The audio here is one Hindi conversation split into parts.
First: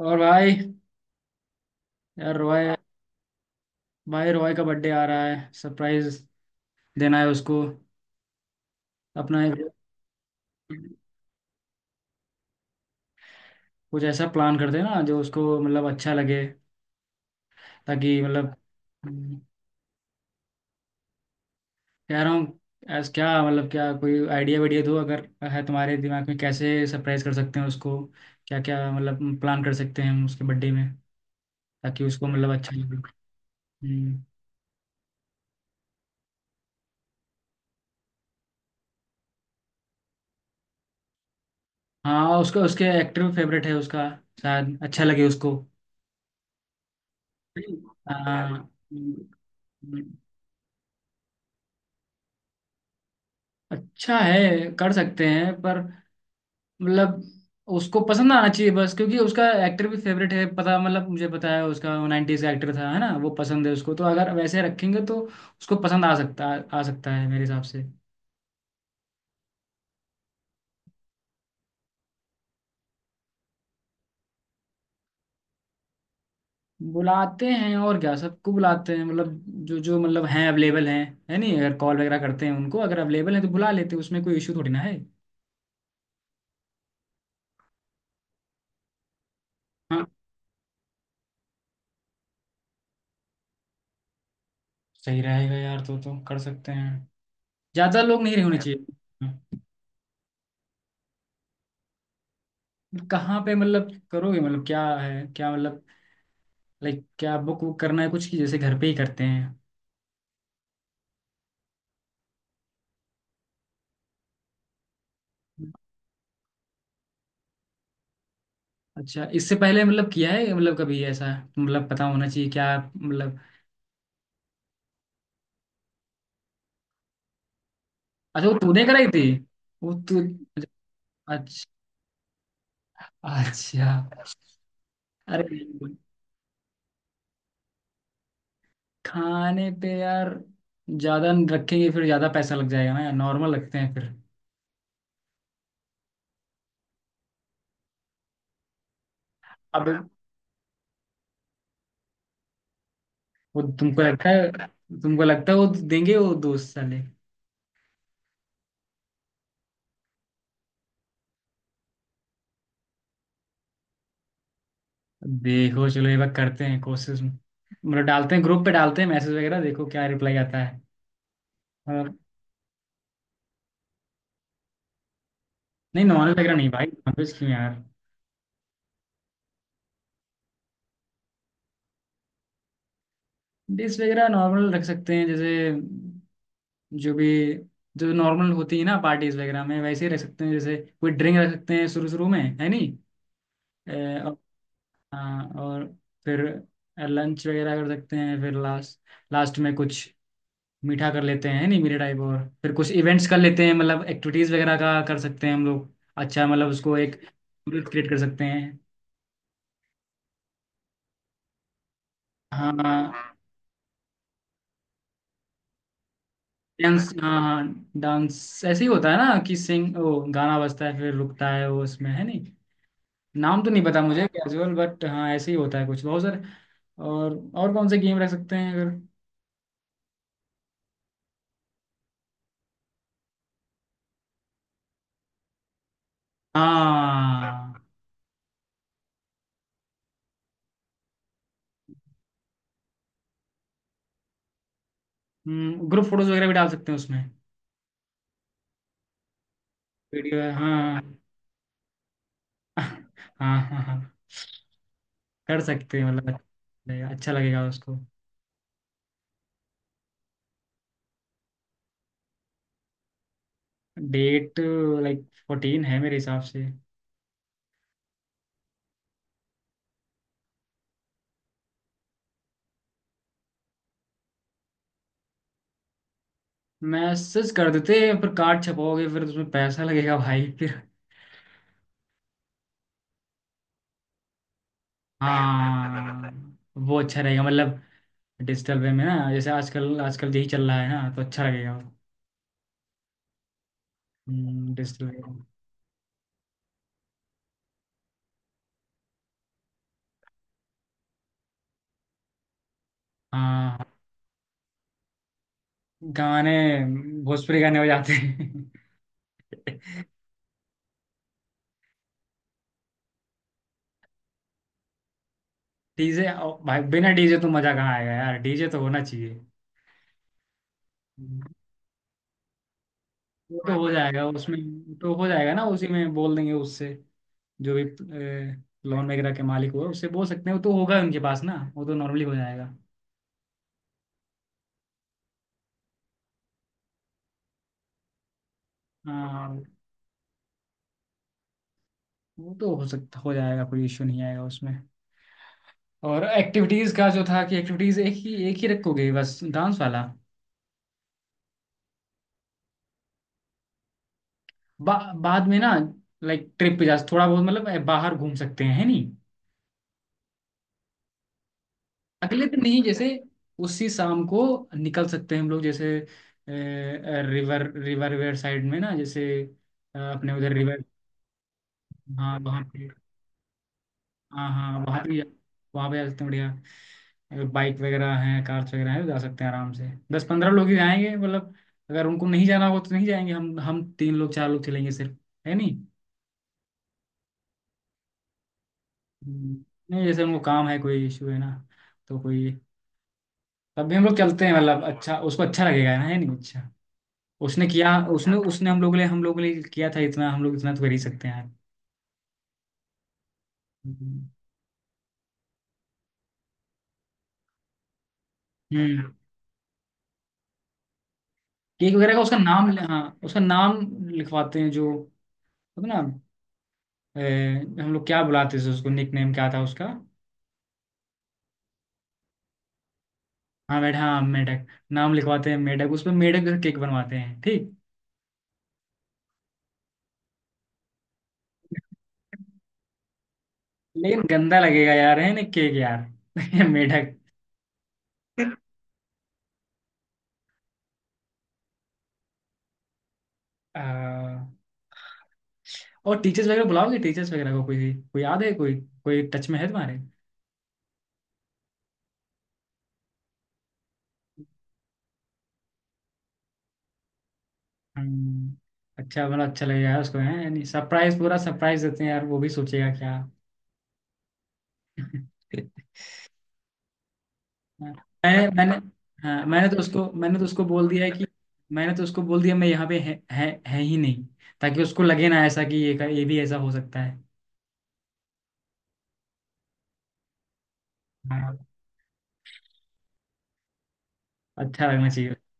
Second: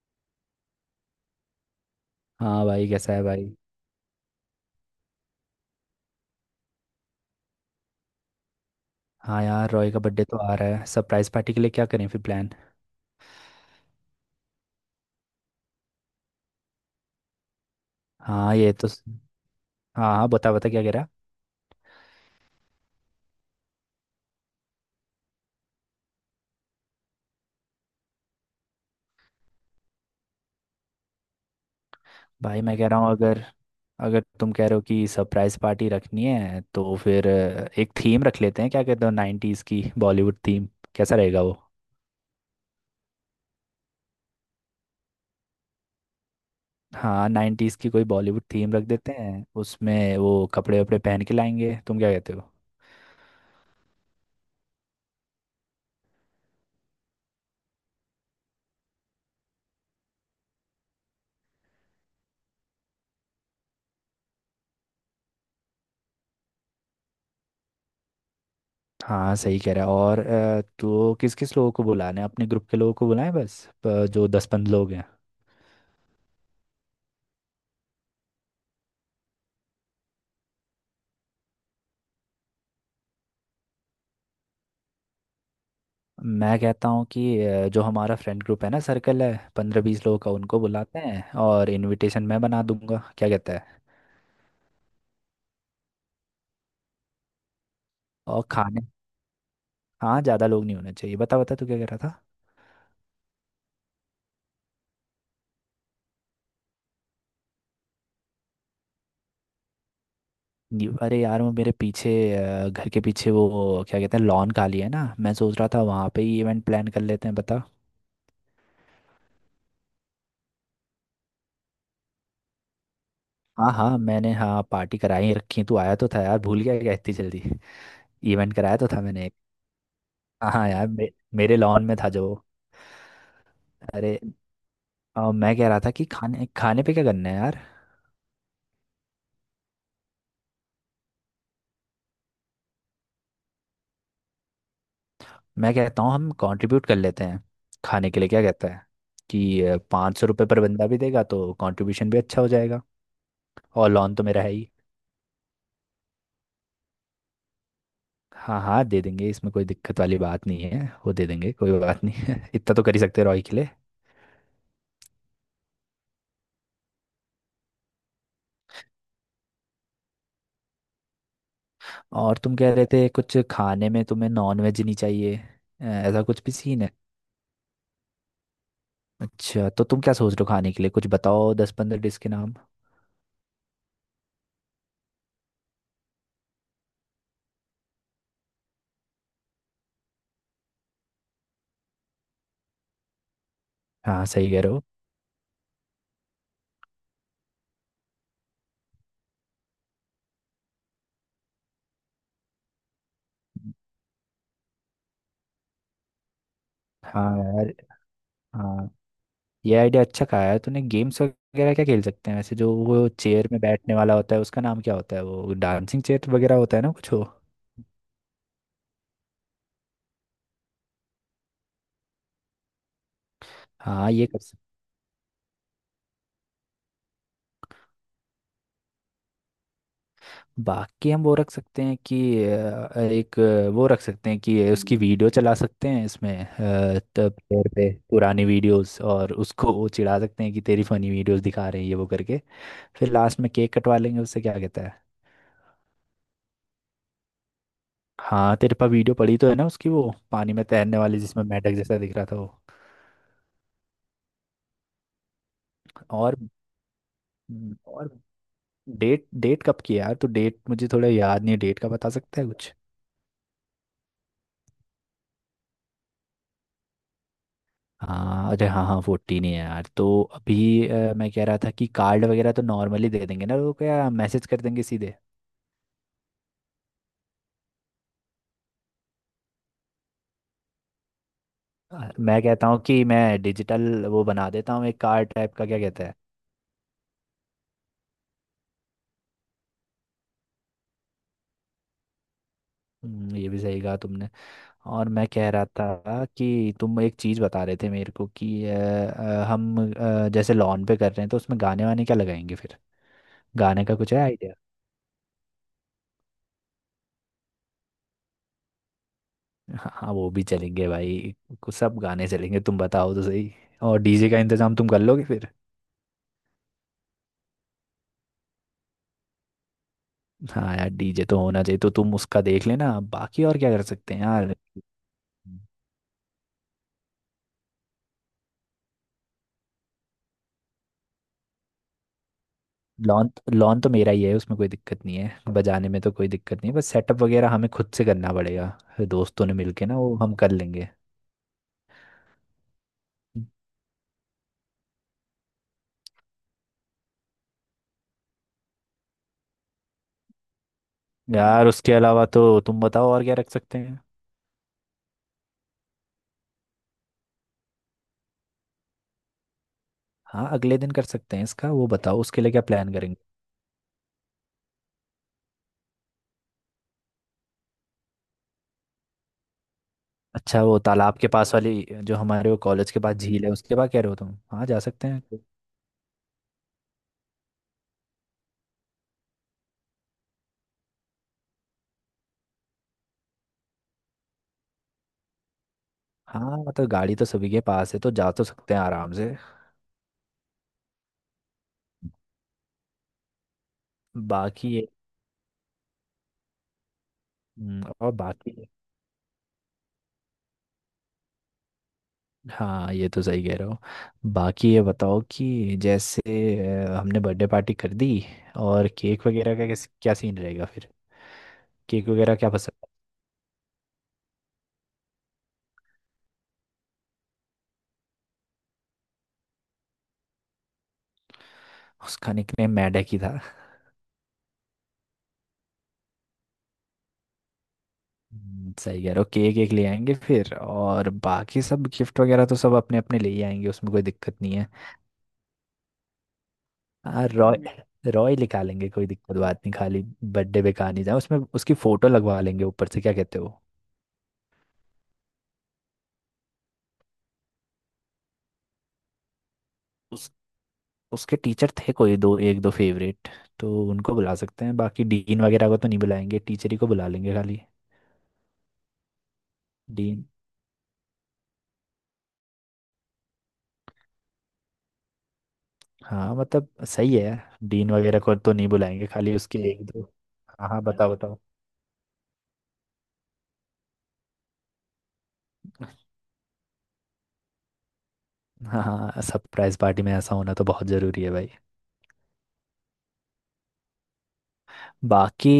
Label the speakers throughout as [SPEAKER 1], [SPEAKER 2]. [SPEAKER 1] और भाई। यार
[SPEAKER 2] हाँ
[SPEAKER 1] रॉय।
[SPEAKER 2] भाई, कैसा है भाई?
[SPEAKER 1] भाई रॉय का बर्थडे आ रहा है, सरप्राइज देना है उसको। अपना
[SPEAKER 2] हाँ
[SPEAKER 1] एक
[SPEAKER 2] यार, रॉय का बर्थडे तो आ रहा है। सरप्राइज पार्टी के लिए क्या करें फिर प्लान?
[SPEAKER 1] कुछ ऐसा प्लान करते हैं ना जो उसको मतलब अच्छा लगे, ताकि मतलब।
[SPEAKER 2] हाँ, ये तो
[SPEAKER 1] हम्म।
[SPEAKER 2] हाँ हाँ, बता बता क्या कह रहा?
[SPEAKER 1] कह रहा हूँ ऐस क्या मतलब, क्या कोई आइडिया वाइडिया दो अगर है तुम्हारे दिमाग में, कैसे सरप्राइज कर सकते हैं उसको। क्या क्या मतलब प्लान कर सकते हैं हम उसके बर्थडे में, ताकि उसको मतलब
[SPEAKER 2] भाई,
[SPEAKER 1] अच्छा
[SPEAKER 2] मैं कह
[SPEAKER 1] लगे।
[SPEAKER 2] रहा हूँ अगर अगर
[SPEAKER 1] हम्म।
[SPEAKER 2] तुम कह रहे हो कि सरप्राइज पार्टी रखनी है तो फिर एक थीम रख लेते हैं। क्या कहते हो, नाइन्टीज़ की बॉलीवुड थीम? कैसा रहेगा वो?
[SPEAKER 1] हाँ, उसका उसके एक्टर फेवरेट है उसका, शायद अच्छा लगे उसको।
[SPEAKER 2] हाँ, नाइन्टीज़ की कोई बॉलीवुड
[SPEAKER 1] हाँ,
[SPEAKER 2] थीम रख देते हैं, उसमें वो कपड़े वपड़े पहन के लाएंगे। तुम क्या कहते हो?
[SPEAKER 1] अच्छा है, कर सकते हैं पर मतलब उसको पसंद आना चाहिए बस, क्योंकि उसका एक्टर भी फेवरेट है, पता मतलब मुझे पता है उसका नाइन्टीज का एक्टर था है ना, वो पसंद है उसको, तो अगर वैसे रखेंगे तो उसको पसंद आ सकता, आ सकता है मेरे हिसाब से।
[SPEAKER 2] हाँ, सही कह रहा है। और तो किस किस लोगों को बुलाना है? अपने ग्रुप के लोगों को बुलाएं बस, जो 10-15 लोग हैं।
[SPEAKER 1] बुलाते हैं और क्या, सबको बुलाते हैं मतलब जो जो मतलब हैं, अवेलेबल हैं। है नहीं, अगर कॉल वगैरह करते हैं उनको, अगर अवेलेबल है तो बुला लेते हैं, उसमें कोई इशू थोड़ी ना है।
[SPEAKER 2] मैं कहता हूँ कि जो हमारा फ्रेंड ग्रुप है ना, सर्कल है पंद्रह
[SPEAKER 1] हाँ,
[SPEAKER 2] बीस लोगों का, उनको बुलाते हैं, और इनविटेशन मैं बना दूंगा। क्या कहता है?
[SPEAKER 1] सही रहेगा यार, तो कर सकते हैं, ज़्यादा लोग नहीं
[SPEAKER 2] और
[SPEAKER 1] होने
[SPEAKER 2] खाने।
[SPEAKER 1] चाहिए।
[SPEAKER 2] हाँ, ज़्यादा लोग नहीं होने चाहिए। बता बता तू क्या कह रहा था?
[SPEAKER 1] कहाँ पे मतलब करोगे, मतलब क्या है, क्या मतलब, लाइक क्या बुक वुक करना है कुछ की, जैसे घर पे ही करते हैं।
[SPEAKER 2] अरे यार, वो मेरे पीछे घर के पीछे वो क्या कहते हैं, लॉन खाली है ना। मैं सोच रहा था वहाँ पे ही इवेंट प्लान कर लेते हैं, बता।
[SPEAKER 1] अच्छा इससे पहले मतलब किया है, मतलब कभी ऐसा, मतलब पता होना चाहिए क्या, मतलब।
[SPEAKER 2] हाँ हाँ, मैंने हाँ पार्टी कराई रखी, तू आया तो था यार, भूल गया क्या इतनी जल्दी?
[SPEAKER 1] अच्छा वो
[SPEAKER 2] इवेंट कराया
[SPEAKER 1] तूने
[SPEAKER 2] तो था
[SPEAKER 1] कराई थी,
[SPEAKER 2] मैंने एक।
[SPEAKER 1] वो तू।
[SPEAKER 2] हाँ हाँ यार, मेरे
[SPEAKER 1] अच्छा।
[SPEAKER 2] लॉन में था जो।
[SPEAKER 1] अच्छा।
[SPEAKER 2] अरे। मैं
[SPEAKER 1] अरे,
[SPEAKER 2] कह रहा था कि खाने खाने पे क्या करना है यार।
[SPEAKER 1] खाने पे यार ज्यादा न रखेंगे, फिर ज्यादा पैसा लग जाएगा ना यार, नॉर्मल रखते हैं फिर।
[SPEAKER 2] मैं कहता हूँ हम कंट्रीब्यूट कर लेते हैं खाने के लिए। क्या कहता है कि
[SPEAKER 1] अब।
[SPEAKER 2] 500 रुपये पर बंदा भी देगा तो कंट्रीब्यूशन भी अच्छा हो जाएगा?
[SPEAKER 1] वो
[SPEAKER 2] और
[SPEAKER 1] तुमको
[SPEAKER 2] लॉन तो
[SPEAKER 1] लगता
[SPEAKER 2] मेरा
[SPEAKER 1] है?
[SPEAKER 2] है ही।
[SPEAKER 1] तुमको लगता है वो देंगे वो दोस्त साले?
[SPEAKER 2] हाँ हाँ, दे देंगे, इसमें कोई दिक्कत वाली बात नहीं है। वो दे देंगे, कोई बात नहीं है। इतना तो कर ही सकते हैं रॉय के लिए।
[SPEAKER 1] देखो चलो एक बार करते हैं कोशिश, मतलब डालते हैं ग्रुप पे, डालते हैं मैसेज वगैरह, देखो क्या रिप्लाई आता है। हाँ।
[SPEAKER 2] और तुम कह रहे थे कुछ खाने में तुम्हें नॉन वेज नहीं चाहिए,
[SPEAKER 1] नहीं,
[SPEAKER 2] ऐसा
[SPEAKER 1] नॉर्मल
[SPEAKER 2] कुछ भी
[SPEAKER 1] वगैरह नहीं
[SPEAKER 2] सीन
[SPEAKER 1] भाई,
[SPEAKER 2] है?
[SPEAKER 1] नॉनवेज क्यों यार।
[SPEAKER 2] अच्छा, तो तुम क्या सोच रहे हो खाने के लिए? कुछ बताओ 10-15 डिश के नाम।
[SPEAKER 1] डिश वगैरह नॉर्मल रख सकते हैं जैसे, जो भी, जो नॉर्मल होती है ना पार्टीज वगैरह में, वैसे ही रख सकते हैं, जैसे कोई ड्रिंक रख सकते हैं शुरू शुरू में है नहीं। अ,
[SPEAKER 2] हाँ,
[SPEAKER 1] और,
[SPEAKER 2] सही कह रहे हो।
[SPEAKER 1] हाँ, और फिर लंच वगैरह कर सकते हैं फिर लास्ट, लास्ट में कुछ मीठा कर लेते हैं है नहीं, मीठे टाइप, और फिर कुछ इवेंट्स कर लेते हैं मतलब एक्टिविटीज वगैरह का कर सकते हैं हम लोग, अच्छा मतलब उसको एक
[SPEAKER 2] हाँ यार।
[SPEAKER 1] क्रिएट कर सकते हैं।
[SPEAKER 2] हाँ, ये आइडिया अच्छा कहा है तूने। गेम्स वगैरह क्या खेल सकते हैं वैसे? जो वो
[SPEAKER 1] हाँ,
[SPEAKER 2] चेयर में बैठने वाला होता है, उसका नाम क्या होता है? वो डांसिंग चेयर वगैरह होता है ना
[SPEAKER 1] डांस
[SPEAKER 2] कुछ, वो।
[SPEAKER 1] हाँ, डांस ऐसे ही होता है ना कि सिंग ओ गाना बजता है फिर रुकता है वो, उसमें है नहीं। नाम तो नहीं पता
[SPEAKER 2] हाँ, ये
[SPEAKER 1] मुझे
[SPEAKER 2] कर सकते।
[SPEAKER 1] कैजुअल बट हाँ, ऐसे ही होता है, कुछ बहुत सारे। और कौन से गेम रख सकते हैं अगर।
[SPEAKER 2] बाकी हम वो रख सकते हैं कि एक, वो रख सकते हैं कि उसकी वीडियो चला सकते हैं इसमें, तब प्लेयर
[SPEAKER 1] हाँ,
[SPEAKER 2] पे पुरानी वीडियोस, और उसको वो चिढ़ा सकते हैं कि तेरी फनी वीडियोस दिखा रहे हैं ये वो करके। फिर लास्ट में केक कटवा लेंगे उससे। क्या कहता है?
[SPEAKER 1] ग्रुप फोटोज वगैरह भी डाल सकते हैं उसमें।
[SPEAKER 2] हाँ, तेरे पास वीडियो पड़ी तो है ना उसकी, वो
[SPEAKER 1] वीडियो है,
[SPEAKER 2] पानी में तैरने
[SPEAKER 1] हाँ।
[SPEAKER 2] वाली जिसमें मेंढक जैसा दिख रहा था वो।
[SPEAKER 1] हाँ, हाँ, हाँ। कर सकते हैं
[SPEAKER 2] और।
[SPEAKER 1] मतलब, अच्छा लगेगा उसको।
[SPEAKER 2] और। डेट डेट कब की है यार? तो डेट मुझे थोड़ा याद नहीं है, डेट का बता सकता है कुछ?
[SPEAKER 1] डेट, लाइक फोर्टीन है मेरे हिसाब से।
[SPEAKER 2] हाँ, अरे हाँ हाँ, 14 ही है यार। तो अभी मैं कह रहा था कि कार्ड वगैरह तो नॉर्मली दे देंगे ना, वो क्या मैसेज कर देंगे सीधे?
[SPEAKER 1] मैसेज कर देते हैं, पर कार्ड छपाओगे फिर उसमें पैसा लगेगा भाई फिर।
[SPEAKER 2] मैं कहता हूँ कि मैं डिजिटल वो बना देता हूँ एक कार्ड टाइप का। क्या कहता है?
[SPEAKER 1] हाँ, वो अच्छा रहेगा मतलब, डिजिटल वे में ना, जैसे आजकल आजकल यही चल रहा है ना तो अच्छा लगेगा।
[SPEAKER 2] ये भी सही कहा तुमने।
[SPEAKER 1] डिजिटल
[SPEAKER 2] और
[SPEAKER 1] वे
[SPEAKER 2] मैं
[SPEAKER 1] में।
[SPEAKER 2] कह रहा था कि तुम एक चीज़ बता रहे थे मेरे को कि हम जैसे लॉन पे कर रहे हैं तो उसमें गाने वाने क्या लगाएंगे फिर? गाने का
[SPEAKER 1] हाँ,
[SPEAKER 2] कुछ है?
[SPEAKER 1] गाने भोजपुरी गाने हो जाते हैं।
[SPEAKER 2] हाँ, वो भी चलेंगे भाई। कुछ सब गाने चलेंगे, तुम बताओ तो सही। और डीजे का इंतजाम तुम कर लोगे फिर?
[SPEAKER 1] डीजे। भाई बिना डीजे तो मजा कहाँ आएगा यार, डीजे तो होना चाहिए।
[SPEAKER 2] हाँ यार, डीजे तो होना चाहिए। तो तुम उसका देख लेना। बाकी
[SPEAKER 1] वो
[SPEAKER 2] और क्या
[SPEAKER 1] तो
[SPEAKER 2] कर
[SPEAKER 1] हो
[SPEAKER 2] सकते हैं
[SPEAKER 1] जाएगा
[SPEAKER 2] यार?
[SPEAKER 1] उसमें, तो हो जाएगा ना, उसी में बोल देंगे उससे, जो भी लोन वगैरह के मालिक हुए उससे बोल सकते हैं, वो तो होगा उनके पास ना, वो तो नॉर्मली हो जाएगा।
[SPEAKER 2] लॉन लॉन तो मेरा ही है, उसमें कोई दिक्कत नहीं है, बजाने में तो कोई दिक्कत नहीं है, बस सेटअप वगैरह हमें खुद से करना पड़ेगा। फिर दोस्तों ने
[SPEAKER 1] हाँ,
[SPEAKER 2] मिलके ना वो हम कर लेंगे।
[SPEAKER 1] वो तो हो सकता हो जाएगा, कोई इशू नहीं आएगा उसमें। और एक्टिविटीज का जो था कि एक्टिविटीज एक ही रखोगे बस, डांस वाला?
[SPEAKER 2] यार, उसके अलावा तो तुम बताओ और क्या रख सकते हैं?
[SPEAKER 1] बाद में ना, लाइक ट्रिप पे जा थोड़ा बहुत मतलब बाहर घूम सकते हैं है नहीं।
[SPEAKER 2] हाँ, अगले दिन कर सकते हैं इसका। वो बताओ उसके
[SPEAKER 1] अगले
[SPEAKER 2] लिए
[SPEAKER 1] दिन
[SPEAKER 2] क्या
[SPEAKER 1] नहीं,
[SPEAKER 2] प्लान
[SPEAKER 1] जैसे
[SPEAKER 2] करेंगे।
[SPEAKER 1] उसी शाम को निकल सकते हैं हम लोग, जैसे रिवर रिवर वेयर साइड में ना, जैसे अपने उधर
[SPEAKER 2] अच्छा, वो
[SPEAKER 1] रिवर।
[SPEAKER 2] तालाब के पास वाली, जो
[SPEAKER 1] हाँ
[SPEAKER 2] हमारे वो
[SPEAKER 1] वहाँ पे,
[SPEAKER 2] कॉलेज के पास झील है, उसके पास कह रहे हो तुम?
[SPEAKER 1] हाँ
[SPEAKER 2] हाँ,
[SPEAKER 1] हाँ
[SPEAKER 2] जा
[SPEAKER 1] वहाँ
[SPEAKER 2] सकते
[SPEAKER 1] भी,
[SPEAKER 2] हैं।
[SPEAKER 1] वहाँ भी जा सकते हैं बढ़िया। अगर बाइक वगैरह हैं कार्स वगैरह हैं तो जा सकते हैं आराम से, दस पंद्रह लोग ही जाएंगे मतलब, अगर उनको नहीं जाना होगा तो नहीं जाएंगे, हम तीन लोग चार लोग चलेंगे सिर्फ है नहीं।
[SPEAKER 2] हाँ मतलब, गाड़ी तो सभी के पास है, तो जा तो सकते हैं आराम से।
[SPEAKER 1] हम्म। नहीं जैसे उनको काम है कोई इशू है ना, तो कोई, तब भी हम लोग चलते हैं
[SPEAKER 2] बाकी
[SPEAKER 1] मतलब,
[SPEAKER 2] ये।
[SPEAKER 1] अच्छा उसको अच्छा लगेगा ना है नहीं, अच्छा। उसने किया
[SPEAKER 2] और
[SPEAKER 1] उसने
[SPEAKER 2] बाकी।
[SPEAKER 1] उसने हम लोग के लिए, किया था इतना, हम लोग इतना तो कर ही सकते हैं यार।
[SPEAKER 2] हाँ, ये तो सही कह रहे हो। बाकी ये बताओ कि जैसे हमने बर्थडे पार्टी कर दी, और
[SPEAKER 1] हम्म।
[SPEAKER 2] केक वगैरह का कैसे क्या सीन रहेगा फिर?
[SPEAKER 1] केक
[SPEAKER 2] केक
[SPEAKER 1] वगैरह का
[SPEAKER 2] वगैरह
[SPEAKER 1] उसका
[SPEAKER 2] क्या
[SPEAKER 1] नाम,
[SPEAKER 2] पसंद
[SPEAKER 1] हाँ
[SPEAKER 2] है?
[SPEAKER 1] उसका नाम लिखवाते हैं जो होता है ना, ए, हम लोग क्या बुलाते थे उसको, निक नेम क्या था उसका?
[SPEAKER 2] उसका निकनेम मैडक ही था।
[SPEAKER 1] हाँ, मेढक हाँ मेढक, नाम लिखवाते हैं मेढक, उसमें मेढक का केक बनवाते हैं ठीक।
[SPEAKER 2] सही कह रहे हो। केक एक ले आएंगे फिर, और बाकी सब गिफ्ट वगैरह तो सब अपने अपने ले ही आएंगे, उसमें कोई
[SPEAKER 1] लेकिन
[SPEAKER 2] दिक्कत नहीं
[SPEAKER 1] गंदा
[SPEAKER 2] है।
[SPEAKER 1] लगेगा यार है ना, केक यार। मेढक।
[SPEAKER 2] हाँ, रॉय। रॉय लिखा लेंगे, कोई दिक्कत बात नहीं। खाली बर्थडे पे कहा नहीं जाए उसमें, उसकी फोटो लगवा लेंगे ऊपर से। क्या कहते हो?
[SPEAKER 1] आ, और टीचर्स वगैरह बुलाओगे? टीचर्स वगैरह को, कोई कोई याद है, कोई कोई टच में है तुम्हारे?
[SPEAKER 2] उस उसके टीचर थे कोई, दो एक दो फेवरेट। तो उनको बुला सकते हैं, बाकी डीन वगैरह को तो नहीं बुलाएंगे, टीचर ही को बुला लेंगे खाली।
[SPEAKER 1] हम्म। अच्छा मतलब अच्छा लगेगा यार उसको
[SPEAKER 2] डीन।
[SPEAKER 1] है नहीं, सरप्राइज पूरा सरप्राइज देते हैं यार, वो भी सोचेगा क्या।
[SPEAKER 2] हाँ मतलब, सही है यार, डीन
[SPEAKER 1] हाँ।
[SPEAKER 2] वगैरह को
[SPEAKER 1] मैंने
[SPEAKER 2] तो नहीं
[SPEAKER 1] मैंने
[SPEAKER 2] बुलाएंगे, खाली
[SPEAKER 1] हाँ
[SPEAKER 2] उसके
[SPEAKER 1] मैंने तो
[SPEAKER 2] एक दो।
[SPEAKER 1] उसको मैंने तो उसको
[SPEAKER 2] हाँ हाँ,
[SPEAKER 1] बोल दिया है
[SPEAKER 2] बताओ
[SPEAKER 1] कि,
[SPEAKER 2] बताओ।
[SPEAKER 1] मैंने तो उसको बोल दिया मैं यहाँ पे है ही नहीं, ताकि उसको लगे ना ऐसा कि ये ये भी ऐसा हो सकता है।
[SPEAKER 2] हाँ हाँ, सरप्राइज पार्टी में ऐसा होना तो बहुत ज़रूरी है भाई।
[SPEAKER 1] हाँ अच्छा लगना चाहिए।
[SPEAKER 2] बाकी।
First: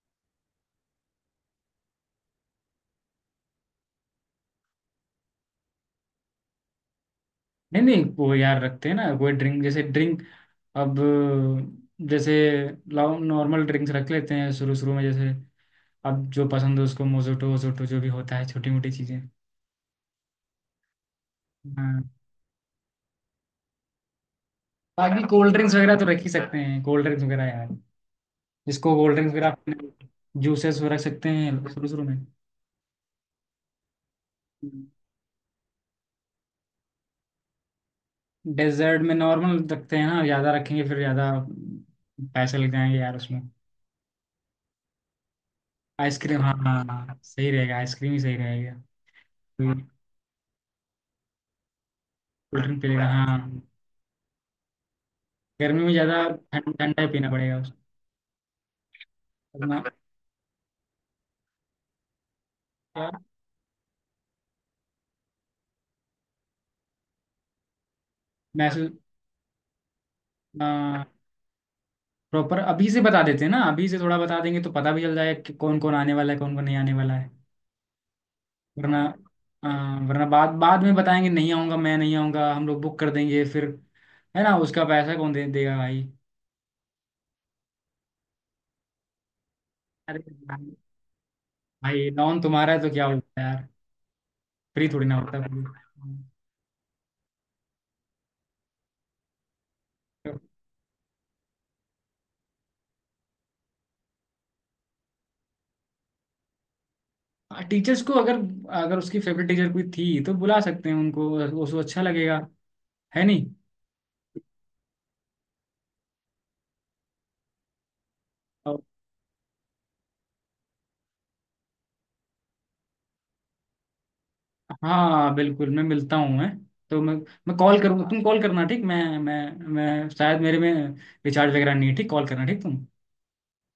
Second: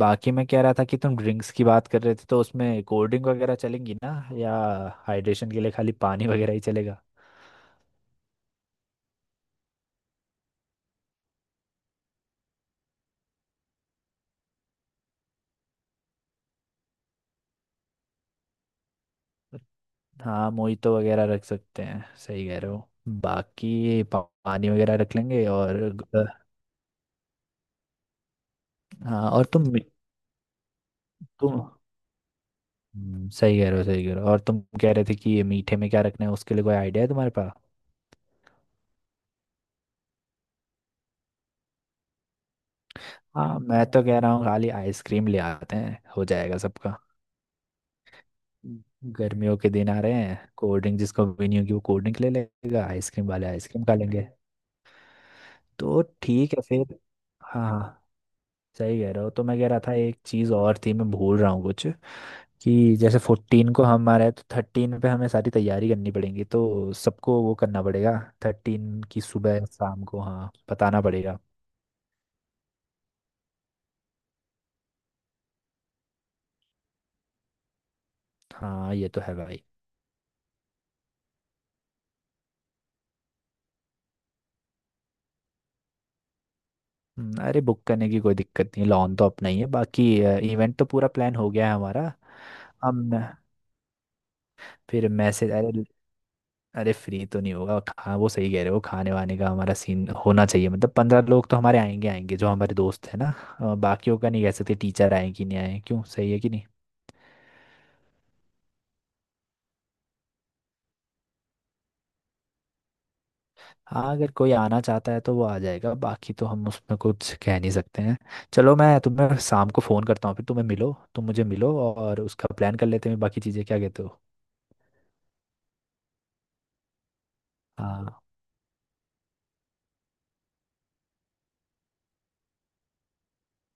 [SPEAKER 2] बाकी मैं कह रहा था कि तुम ड्रिंक्स की बात कर रहे थे, तो उसमें कोल्ड ड्रिंक वगैरह चलेंगी ना? या हाइड्रेशन के लिए खाली पानी वगैरह ही चलेगा?
[SPEAKER 1] नहीं नहीं, वो यार रखते हैं ना कोई ड्रिंक जैसे ड्रिंक, अब, जैसे नॉर्मल ड्रिंक्स रख लेते हैं शुरू शुरू में, जैसे अब जो पसंद हो उसको मोजोटो वोजोटो जो भी होता है छोटी मोटी चीजें।
[SPEAKER 2] हाँ, मोहितो वगैरह रख सकते हैं,
[SPEAKER 1] हाँ,
[SPEAKER 2] सही कह रहे हो। बाकी पानी वगैरह रख
[SPEAKER 1] बाकी
[SPEAKER 2] लेंगे
[SPEAKER 1] कोल्ड ड्रिंक्स
[SPEAKER 2] और
[SPEAKER 1] वगैरह तो रख ही सकते हैं कोल्ड ड्रिंक्स वगैरह यार, जिसको कोल्ड
[SPEAKER 2] हाँ,
[SPEAKER 1] ड्रिंक्स
[SPEAKER 2] और तुम
[SPEAKER 1] वगैरह, जूसेस रख सकते हैं
[SPEAKER 2] तुम।
[SPEAKER 1] शुरू शुरू में।
[SPEAKER 2] सही कह रहे हो, सही कह रहे हो। और तुम कह रहे थे कि ये मीठे में क्या रखना है, उसके लिए कोई आइडिया है तुम्हारे पास?
[SPEAKER 1] डेजर्ट में नॉर्मल रखते हैं ना, ज्यादा रखेंगे फिर ज्यादा पैसे लग जाएंगे यार उसमें।
[SPEAKER 2] हाँ, मैं तो कह रहा हूँ खाली आइसक्रीम ले आते हैं, हो
[SPEAKER 1] आइसक्रीम हाँ
[SPEAKER 2] जाएगा
[SPEAKER 1] हाँ
[SPEAKER 2] सबका।
[SPEAKER 1] हाँ, सही रहेगा, आइसक्रीम ही सही रहेगा।
[SPEAKER 2] गर्मियों के
[SPEAKER 1] कोल्ड
[SPEAKER 2] दिन आ रहे हैं, कोल्ड ड्रिंक जिसको भी नहीं होगी वो कोल्ड ड्रिंक ले
[SPEAKER 1] ड्रिंक
[SPEAKER 2] लेगा,
[SPEAKER 1] पी लेगा हाँ
[SPEAKER 2] आइसक्रीम वाले
[SPEAKER 1] हाँ।
[SPEAKER 2] आइसक्रीम खा लेंगे।
[SPEAKER 1] गर्मी में
[SPEAKER 2] तो
[SPEAKER 1] ज्यादा
[SPEAKER 2] ठीक है फिर।
[SPEAKER 1] ठंडा ही पीना पड़ेगा।
[SPEAKER 2] हाँ हाँ, सही कह रहे हो। तो मैं
[SPEAKER 1] उसको
[SPEAKER 2] कह रहा
[SPEAKER 1] ना-
[SPEAKER 2] था एक चीज़ और थी, मैं भूल रहा हूँ कुछ। कि जैसे
[SPEAKER 1] यार
[SPEAKER 2] 14 को हम आ रहे हैं, तो 13 पे हमें सारी तैयारी करनी पड़ेगी, तो सबको वो करना पड़ेगा।
[SPEAKER 1] मैसेज
[SPEAKER 2] 13 की सुबह शाम को हाँ बताना पड़ेगा।
[SPEAKER 1] प्रॉपर अभी से बता देते हैं ना, अभी से थोड़ा बता देंगे तो पता भी चल जाएगा कि कौन कौन आने वाला है कौन कौन नहीं आने वाला है,
[SPEAKER 2] हाँ,
[SPEAKER 1] वरना
[SPEAKER 2] ये तो है भाई।
[SPEAKER 1] अ, वरना बाद बाद में बताएंगे नहीं आऊंगा मैं नहीं आऊंगा, हम लोग बुक कर देंगे फिर, है ना उसका पैसा कौन दे देगा भाई।
[SPEAKER 2] अरे, बुक करने की कोई दिक्कत नहीं, लॉन तो अपना ही है बाकी।
[SPEAKER 1] अरे
[SPEAKER 2] इवेंट तो पूरा प्लान हो गया है
[SPEAKER 1] भाई
[SPEAKER 2] हमारा।
[SPEAKER 1] नॉन तुम्हारा है तो क्या
[SPEAKER 2] हम।
[SPEAKER 1] होता है यार, फ्री थोड़ी
[SPEAKER 2] फिर
[SPEAKER 1] ना होता है।
[SPEAKER 2] मैसेज, अरे। अरे, फ्री तो नहीं होगा। खा वो सही कह रहे हो, खाने वाने का हमारा सीन होना चाहिए। मतलब 15 लोग तो हमारे आएंगे आएंगे, जो हमारे दोस्त है ना। बाकियों का नहीं कह सकते, टीचर आए कि नहीं आए क्यों, सही है कि नहीं?
[SPEAKER 1] कोई टीचर्स को अगर, अगर उसकी फेवरेट टीचर कोई थी तो बुला सकते हैं उनको, उसको अच्छा लगेगा है नहीं।
[SPEAKER 2] हाँ, अगर कोई आना चाहता है तो वो आ जाएगा, बाकी तो हम उसमें कुछ कह नहीं सकते हैं। चलो,
[SPEAKER 1] और-
[SPEAKER 2] मैं तुम्हें शाम को फ़ोन करता हूँ, फिर तुम्हें मिलो तुम मुझे मिलो और उसका प्लान कर लेते हैं बाकी चीज़ें। क्या कहते हो?
[SPEAKER 1] हाँ बिल्कुल, मैं मिलता हूँ। मैं तो मैं कॉल करूँगा,
[SPEAKER 2] हाँ,
[SPEAKER 1] तुम कॉल करना ठीक। मैं शायद मेरे में रिचार्ज वगैरह नहीं है, ठीक कॉल करना ठीक तुम।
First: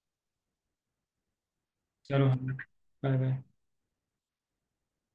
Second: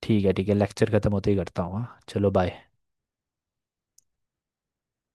[SPEAKER 2] ठीक है ठीक है, लेक्चर ख़त्म होते ही करता हूँ। हाँ,
[SPEAKER 1] चलो
[SPEAKER 2] चलो बाय।
[SPEAKER 1] Bye bye.